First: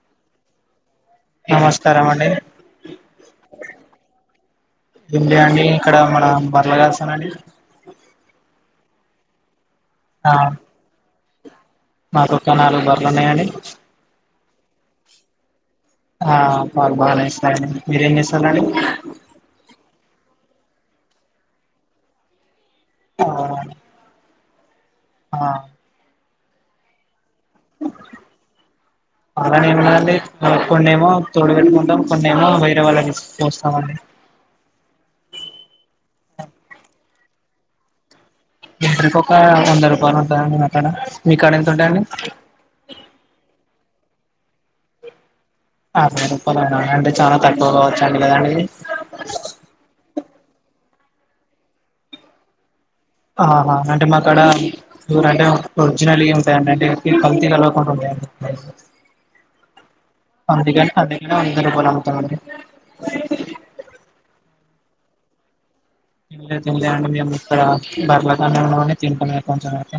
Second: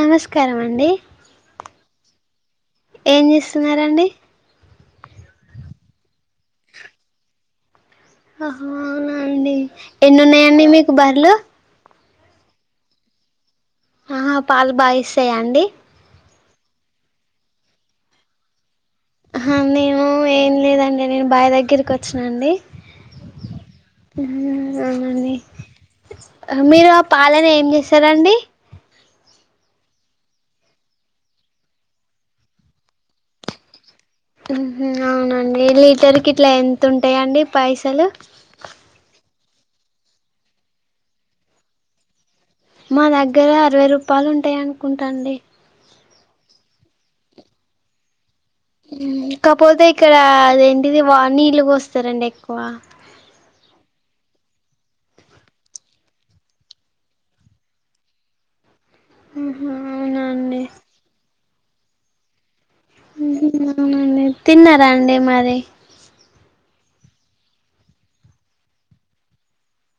నమస్కారం అండి నమస్కారం అండి ఏం చేస్తున్నరండి ఏం లే అండి ఇక్కడ మన బరలకాస్తానండి ఆహ అవునండి ఎన్ని ఉన్నాయండి మీకు బర్లు మాకొక్క నాలుగు బర్లు ఉన్నాయండి ఆహా పాలు బా ఇస్తాయాండి ఆ పాలు బాగా ఇస్తాండి మీరు ఏం చేస్తారు అండి హా నేను ఏం లేదండి నేను భాయ్ దగ్గరికి వచ్చినండి ఆ హు అవునండి ఆ హా మీరు పాలనీ ఏం చేస్తారండి అలానే ఏమన్నాండి కొన్నేమో తోడు పెట్టుకుంటాం కొన్నేమో వేరే వాళ్ళకి ఇస్ పోస్తాం అండి ఉహ్ అవునండి లీటర్కి ఇట్లా ఎంత ఉంటాయిండి పైసలు లెటర్ ఒక వంద రూపాయలు ఉంటాయండి మా కడ మీ కడ ఎంత ఉంటాయండి మా దగ్గర అరవై రూపాయలు ఉంటాయి అనుకుంటాండి ఆ సే రూపాలు అయ్యాయి అంటే చాలా తక్కువ కావచ్చండి లేదండి ఇకపోతే ఇక్కడ అదేంటిది వానీళ్లు పోస్తారండి ఎక్కువ ఆహా అంటే మాకడ ఊరు అంటే ఒరిజినల్ ఉంటాయండి అంటే కల్తీ కలవకుండా ఉంటాయండి ఉహు, అవునా అండి అందులే పొలంమత్తండి ఉ అవునండి తిన్నారా అండి మరి తిన్లే తిన్లే అండి మేము ఇక్కడ బర్లతోనే ఉన్నామని తింటున్నాయి కొంచెం అయితే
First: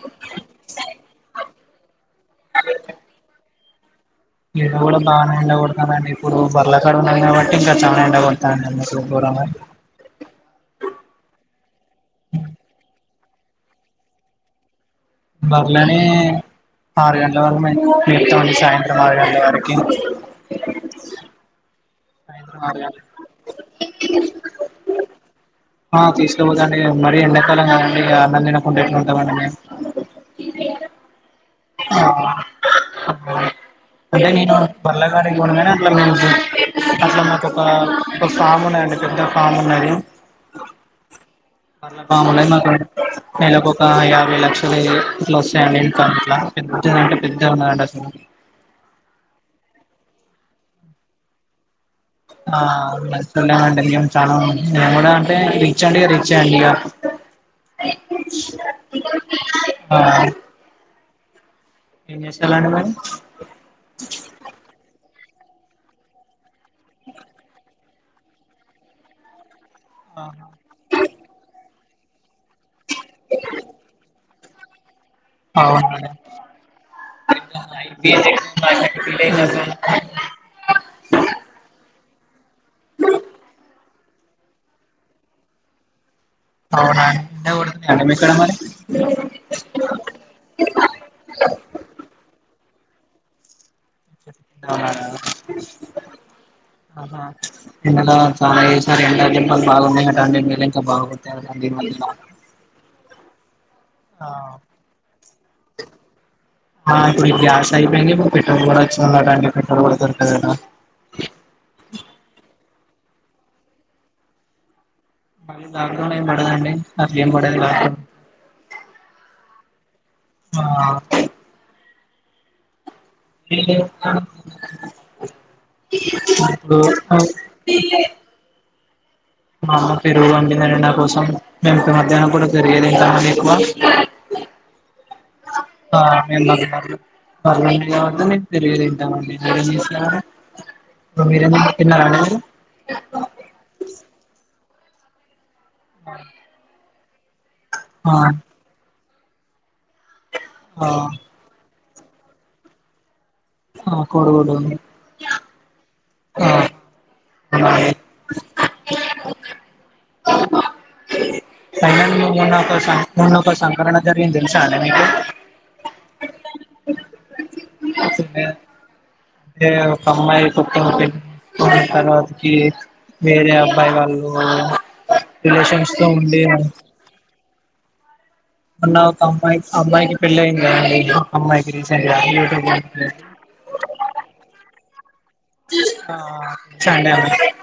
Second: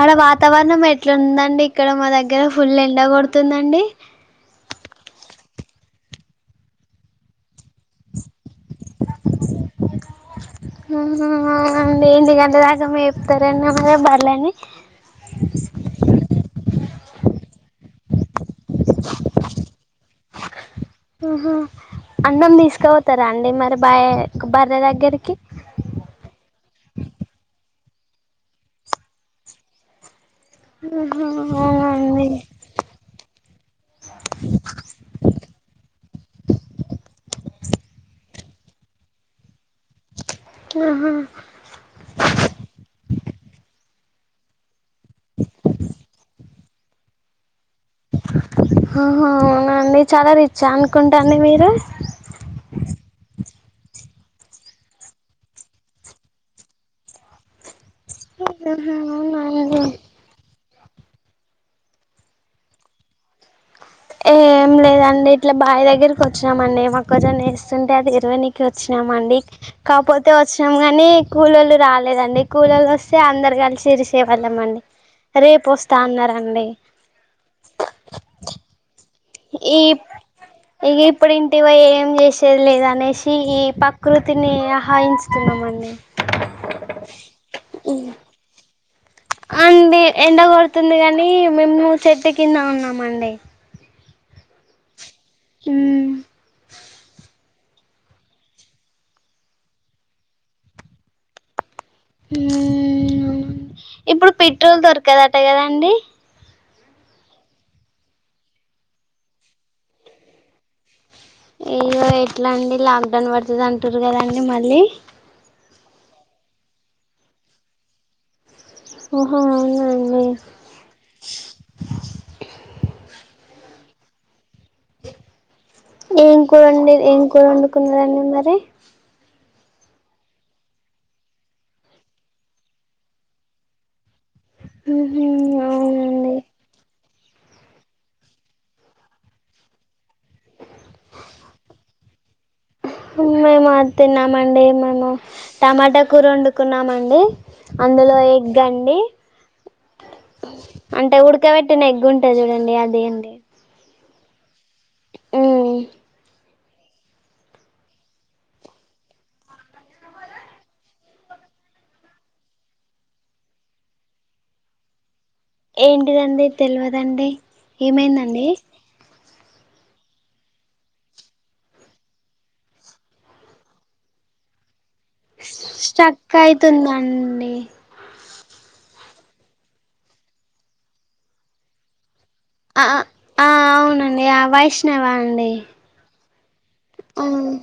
ఆడ వాతావరణం అట్లుండండి ఇక్కడ మా దగ్గర ఫుల్ ఎండ కొడుతుందండి ఇడా కూడా బానే ఎండ కొడతాండి ఇప్పుడు బార్ల కడ ఉన్నాం కాబట్టి ఇంకా చానా ఎండ కొ ఆహా ఏంది గంటదాక తరనే మ బర్లని బర్లేని ఆరు గంటల వరక్ మే మేతామండి సాయంత్రం ఆరు గంటలవరకి ఆహా అన్నం తీసుకుపోతారా అండి మరి బాయ బర్రె దగ్గరికి ఆ తీసుకోపోతండి మరి ఎండాకాలం కాదండి అన్నం తినకుండా ఎట్లు ఉంటామండి మేము ఉహ్ అవునండి అదే నేను బార్లగడికి పోనుగని అట్లా నేను నక్ ఒక కొ ఫామ్ ఉండండి పెద్ద ఫామ్ ఉన్నది ఆహా అట్లా ఫామ్ ఉన్నది మాకు నెలకి ఒక యాభై లక్షలు ఇట్లా వస్తాయండి ఇంకా అట్లా పెద్దంటే పెద్ద హోహో అవునండి చాలా రిచ్ అనుకుంటండి మీరు ఆ చూడలేమండి చాలా నేను కూడా అంటే రీచ్ అండి రీచ్ ఎ అండి ఇగ ఆహా అవునా అండి ఆ ఎం చేస్తున్నారండి మీరు ఏం లేదండి ఇట్లా బావి దగ్గరికి వచ్చమ అండి మొక్కజొన్న వేస్ స్తుంటే అది ఇరవనికి వచ్చినామ అండి కాకపోతే వచ్చినాం గానీ కూలోళ్లు రాలేదండి కూలోళ్లు వస్తే అందరు కలిసి ఇరిసేవళ్లంమండి రేపు వస్తా అవునండి అన్నారండీ ఈ ఇక ఇప్పుడు ఇంటికిపోయి ఏం చేసేది లేదనేసి ఈ ప్రకృతిని అహానిస్తూనం అండి అవునా ఎండ కొడుతోంది అండి మీక్కడ మరి అండి ఎండగొడుతుంది కాని మేము్ చెట్టు కింద ఉన్నామండి అవునా ఆహా ఇ నెల చాలా ఎండా ఏసిన దెంపల్ బాగున్నాయటండి మ ఇంకా బాగున్నాయి ఈ మద్య హు ఆ ఇప్పుడు పిట్రోల్ దొరకదట కదా అండి ఆ ఇప్పుడు గ్యాస్ అయిపోయింది ఇపుడ్ పెట్రోల్ కూడా వచ్చిందిట అండి పెట్రోల్ పడతారు కదట ఇగ ఎట్లా అండి లాక్ డౌన్ పడుతది అంటురు కదండి మళ్ళీ కానీ లాక్ డౌన్ ఎం పడదండి అట్లెం పాడది లాక్ ఓహో అవునా అండి ఆ ఏం కూరండి ఏం కూర [unintelligible] తీయే వండుకున్నారండి మరి మా అమ్మ పెరుగు వంపింది అండీ నా కోసం మేము మధ్యాహ్నం పూట పెరిగే తింటాం అండీ ఎక్కువ ఉహు అ ఆ మేము మధ్య మధ్యలో మర్లండి కాబట్టి పెరిగే తింటామండి మీర్ ఏం జేసరు మీరు మేమ తిన్నానండీ మర్ ను టమాటా కూర ఓండుకున్నామండి అందులో ఆ ఎగ్ అండి ఆ అంటే ఉడ్కవేట్టిన ఎగ్ ఉంటది చూడండి అదే అండి ఆ కోడిగుడ్డు ఉమ్ ఆ మరి ఐన నువ్ మొన్న ఒక సంఘటన జరిగింది తెలుసా అండి మీకు ఏంటిదండి తెల్వదండి ఏమైందండి అంటే ఒక అమ్మాయి తప్పిపోయింది మళ్ళీ తర్వాతకి వేరే అబ్బాయి వాళ్ళు రిలేషన్స్ తో స్ట్రక్ ఉండే వాళ్ళు అయితుందండి మొన్న ఒక అమ్మాక్ అబ్బాయికి పెళ్ళింది గద అండి అమ్మాయికి రీసెన్ అ అ ఆ అవునండి ఆ వైష్ణవ అండి ఆ చండే అండి అవును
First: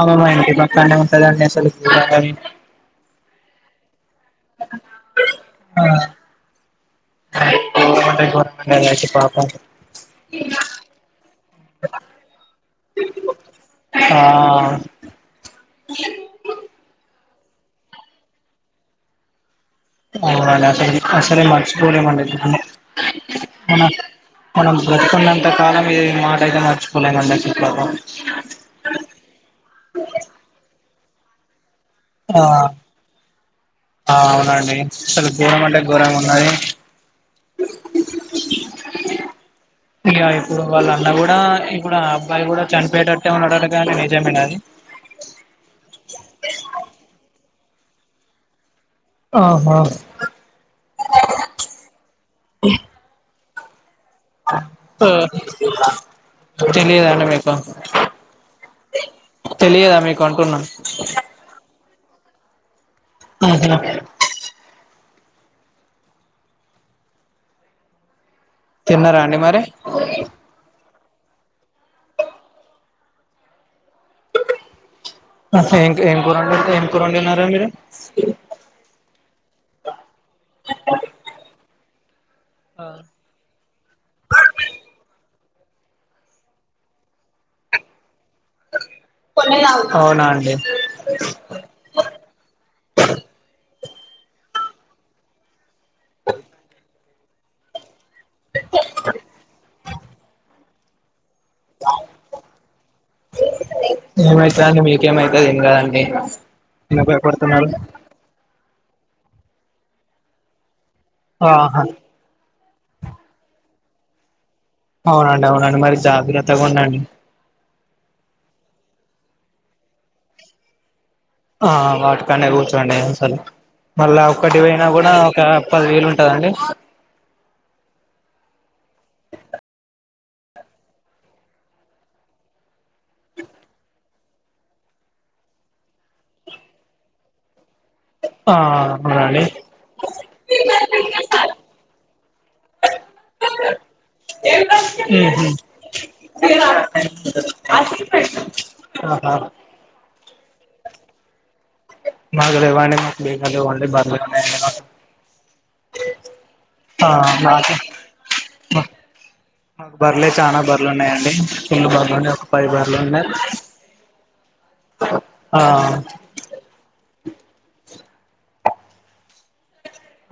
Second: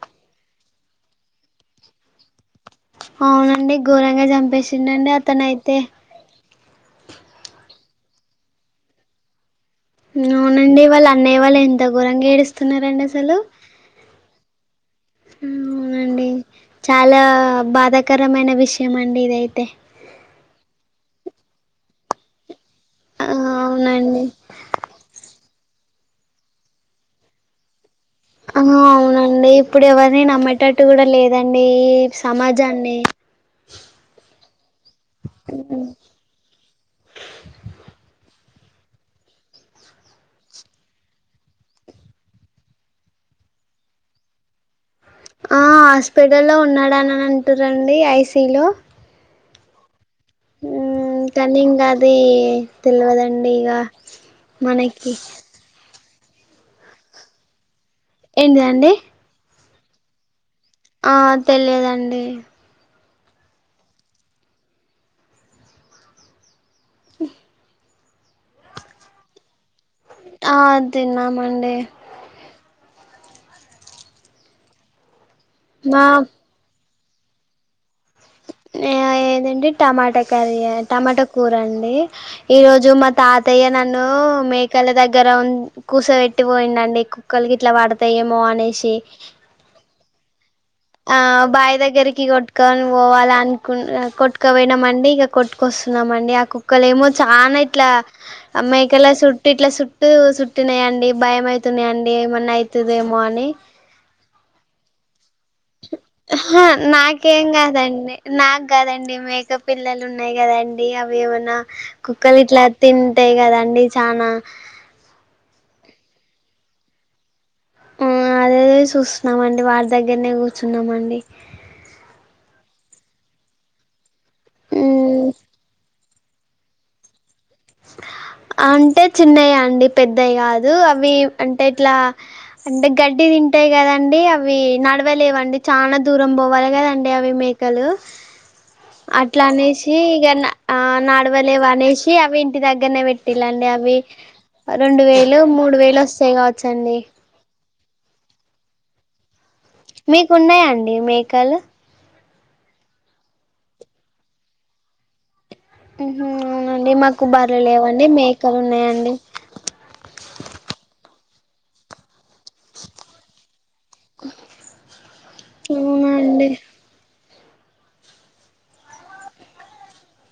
ఆమె మా ఇంటి పక్కనే ఉంటదండి అసలు పోయిరావెలి అవునండి ఘోరంగా చంపేసిండండి అతనయితే ఆ గోరం అంటే గోరమండి అది అయితే పాపం ఉమ్ అవునండి వాళ్ళ అన్నయ్య వాళ్ళు ఎంత ఘరంగా ఏడుస్తున్నారండి అసలు ఆ ఉమ్ అండి చాలా బాధాకరమైన విషయం అండి ఇదయితే అవునండి అసల్ ఈ అసలే మర్చిపోలేమండీ ఈ సంఘటన ఆ మన అవునండి మనం బ్రతికున ఇంతకాలం ఇగ ఈ మాట అయితే మర్చిపోలేమండి అసల్ పాపం ఆ అవునండి ఇప్పుడ్ ఎవరిని నమ్మేటట్టు గూడా లేదండి ఈ ఆ సమాజాన్ని ఆ అవునండి అసల్ గోరం అంటే గోరంగ ఉన్నది ఇగ ఇప్పుడు వాళ్ళ అన్న గూడా ఇప్పుడు ఆ అబ్బాయి గూడా చనిపోయేటట్టే ఉన్నడంట గదా అండి నిజమేనా ఆది ఆ హాస్పిటల్ లో ఉన్నాడానని అంటున్నరండి ఐసీలో ఆహా ఉమ్ కనీం గది తెల్వదండి ఇగ అంత తెలిదాండి మీకు ఏంటిదండి తెలియదా మీకు అంటున్నా ఆ తెలియదండి ఆహా ఉ తిన్నరా అండి మరి ఆ తిన్నం అండి అసల్ ఇంకేం మా కు ఏం కుర్రొండిరు ఏం కుర్రొండినరు మీరు ఆ ఏదండి టమాటా కర్రీ టమాటా కూర అండి ఈ రోజు మా తాతయ్య నన్ను మేకల దగ్గర ఉ కూసబెట్టి పోయిండండి కుక్కల్ గిట్ల వడతయేమో అనేషి అవునా అండి ఆ బావి దగ్గరికి గోట్టుకోని పోవాలని కొట్టుక పోయినామండి ఇక కొట్టుకొస్తున్నామండి ఆ కుక్కలేమో చానా ఇట్లా అ మేకల సుట్టు ఇట్లా సుట్టూ సుట్టినయండి భయమయితున్నయండి ఏమన్న ఐతదేమో అని ఏమైతదండి మీకేమైతది ఏం కాదండి ఆహ ఎందుకు నాకేం భయపడుతున్నారు కాదండి నాక్ కాదండి మేక పిల్లున్నాయి కదండి డి అవేవన్నా ఆహా కుక్కలిట్లా తింటైగదండి చానా ఔనండి ఔనండి మరి జాగ్రత్తగుండండి ఉ అదేదే చూస్తున్నామండి వాడి దగ్గర్నె కూర్చున్నామండి ఆ వాటిపైన్నే కూర్చోండి అసలు మళ్ళా ఒక్కటివొయినా కూడా మ్మ్ ఒక పది వేలు ఉంటదండి అంటే చిన్నయాండి పెద్దయి కాదు అవి అంటే ఇట్లా అంటే గడ్డి తింటై కదండి అవి నడ్వలేవండి చానా దూరం బోవాలెగదండి అవి మి ఇకలూ ఆ అవునండి అట్లానేసి ఇగ ఆ నడ్వలేవనేసి అవి ఇ టి దగ్గర్నె పెట్టిల్లండి అవి రెండు వేలో మూడు వేలొస్తాయి కావచ్చండి ఆహా మీకున్నాయాండి మేకలు మాకులేవ్వండి మాకు గేదెలు ఓన్లీ బర్లే ఉన్నాయండి మాకు ఉహు ఔనండి ఆ మాకు బర్లు లేవండి మేకలున్నాయండి మాకూ బర్లే చానా బర్లుంన్నాయండి ఫుల్లు బర్లున్నాయి పది బర్లున్నై ఆ అవునండి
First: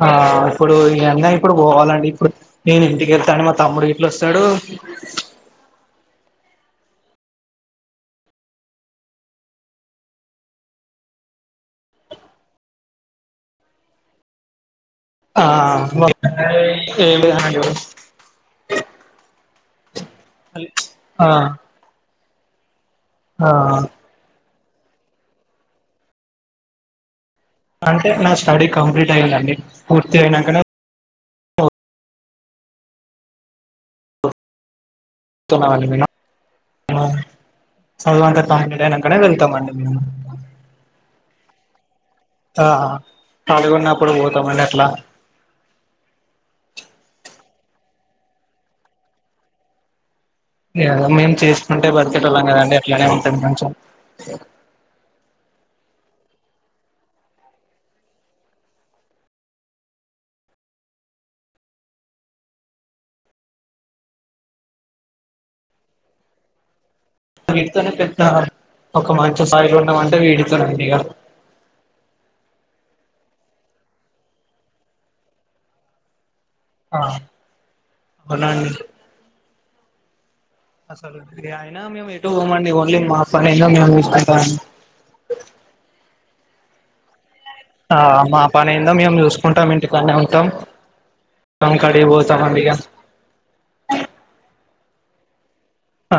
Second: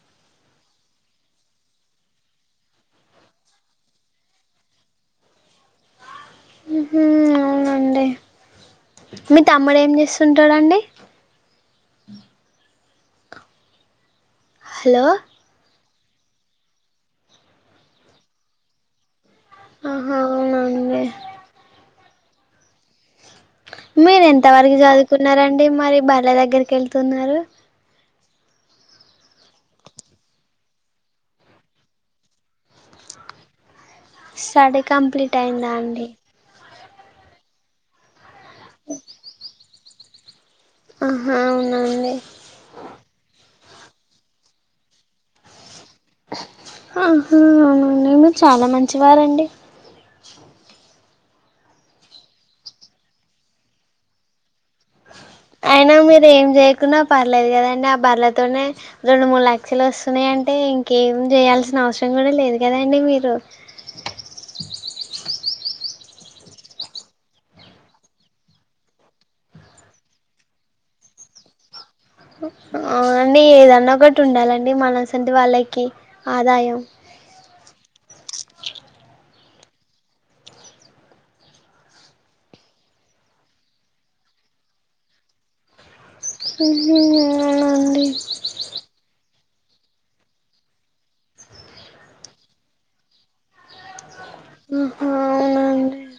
ఆ ఇప్పుడు ఈ అన్న ఇప్పుడు పోవాలండి ఇప్పుడు నేను ఇంటికెళ్తాను మా తమ్ముడు ఇట్లోస్సడు [inaudible] ఉహు ఔనండి మీ తమ్ముడేం జేస్తుంటాడండి హలో ఆ ఆహా అవునండి [unintelligible] ఆ హా తవరకు జదువుకున్నారండి మరి బర్ల దగ్గర్కెళ్తున్నారు అంటే నా స్టడీ కంప్లీటైందండి పూర్తైనంకనే స్టడీ కంప్లీటైందాండి మం సదువంత కంప్లీటైనంకనే వెళ్తామండి మేము ఆహా ఔన అండి కాలీగున్నప్పుడు పోతామండి అట్లా ఆహా అవునండి మీరు చాలా మంచివారండి ఏదో మేము చేస్కుంటే బత్కేటోళ్ళం గదండి అట్లానే ఉంటం కొంచం అయినా మీరేం చేయకున్నా పర్లేదు కదండి ఆ బర్లతోనే రెండు మూడు లక్షలొస్తున్నాయి అంటే ఇంకేం జెయ్యాల్సిన అవ్సరం గూడా లేదు గదండి మీరు వీటితోనే పెద్దా ఒక మంచి స్థాయిలో ఉన్నమంటే వీటితోనేండిగా హా అండి ఏదన్నోకటి ఉండాలండి మనసొంటి వాళ్ళకి ఆదాయం ఆ అవున అండి అస్సలు అయినా మేము ఎటూ పోమండి ఓన్లీ మా పనేందో మేం చూస్కుంటాం ఉహు ఉంటాం ఇంటికానే ఉంటాం టంకాడి వొతామండి గా ఉహు ఔనా ఆ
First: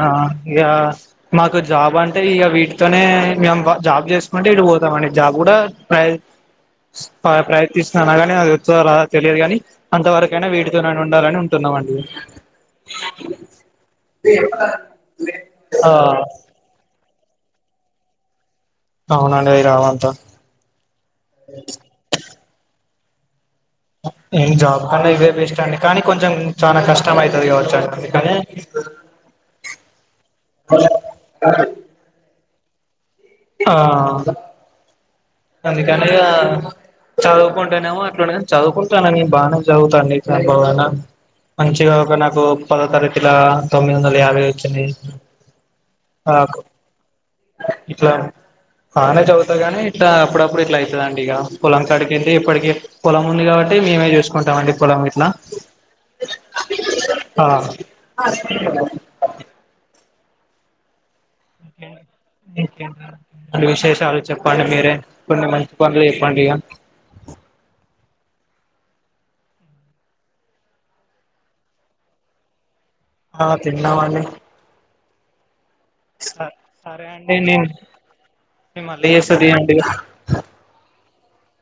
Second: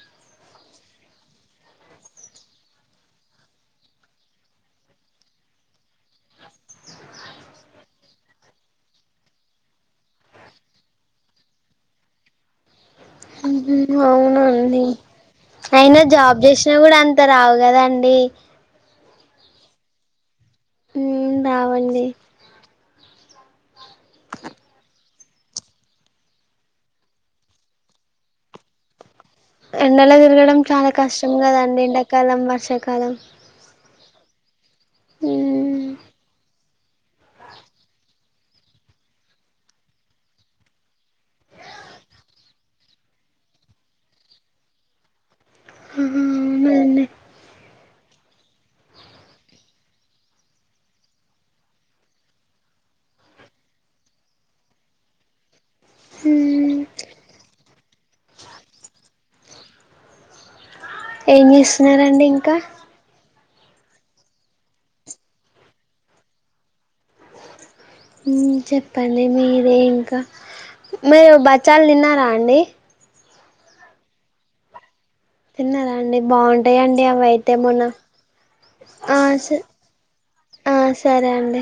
ఇగా మాకు జాబ్ అంటే ఇగ వీటితోనే మేము జాబ్ జేస్కుంటే ఇటూ పోతామండి జాబ్ కూడా ఐద్ స్ప ప్రయత్నిస్తున్నాను గాని అదొత్తదోరాదో తెలీదు గాని అంతవరకైనా వీటితోనన్నుండాలని ఉంటున్నా నవ్వండి అహా ఔనాండి ఆ అయినా జాబ్ జేష్నా గూడా అం త రావు గదాండి ఔనండి ఈ రవంత ఉ దావండి ఎమ్ జాబ్ కన్నా ఇవె వెస్ట్ అండి కానీ కొంచెం చాలా కష్టం అయితది కావచ్చండి కానీ ఎండలో తిరగడం చాలా కష్టం కదండి ఎండాకాలం, వర్షాకాలం ఆ గా ఉమ్ అందుకనీ ఇగా చదువుకుంటానేమో అట్లాండే చదువుకుంటాన న బాగానే చదువుతాను నీ చప్పవనా మంచిగా ఒక నాకు పదో తరగతిలా తొమ్మిది వందల యాభై వచ్చినాయి. నాకు అవునండి ఇట్లా బానే చదువుతాది గానీ ఇట్లా అప్పుడప్పుడు ఇట్లా అయితుందిండి ఇగ పొలం కాండికి వెళ్లి ఇప్పటికీ పొలం ఉంది కాబట్టి అంటే మేమే చూసుకుంటాం అండి పొలం గిట్లా ఉమ్ ఆ ఏం చేస్తున్నారండి ఇంకా అన్ని విశేషాలు చెప్పండి మీరే కొన్ని మంచి పనులు చెప్పండి ఇగ చెప్పండి మీరే ఇంకా మీరు బచ్చాలు తిన్నారా అండి? ఆ తిన్నామ్ అండి. తిన్నారా అండి బావుంటాయండి అవి అయితే ఏ మొన్న ఏ నేన్ మళ్ళీ ఆ చేస్తా స తియండి ఇగ ఆ సరే అండి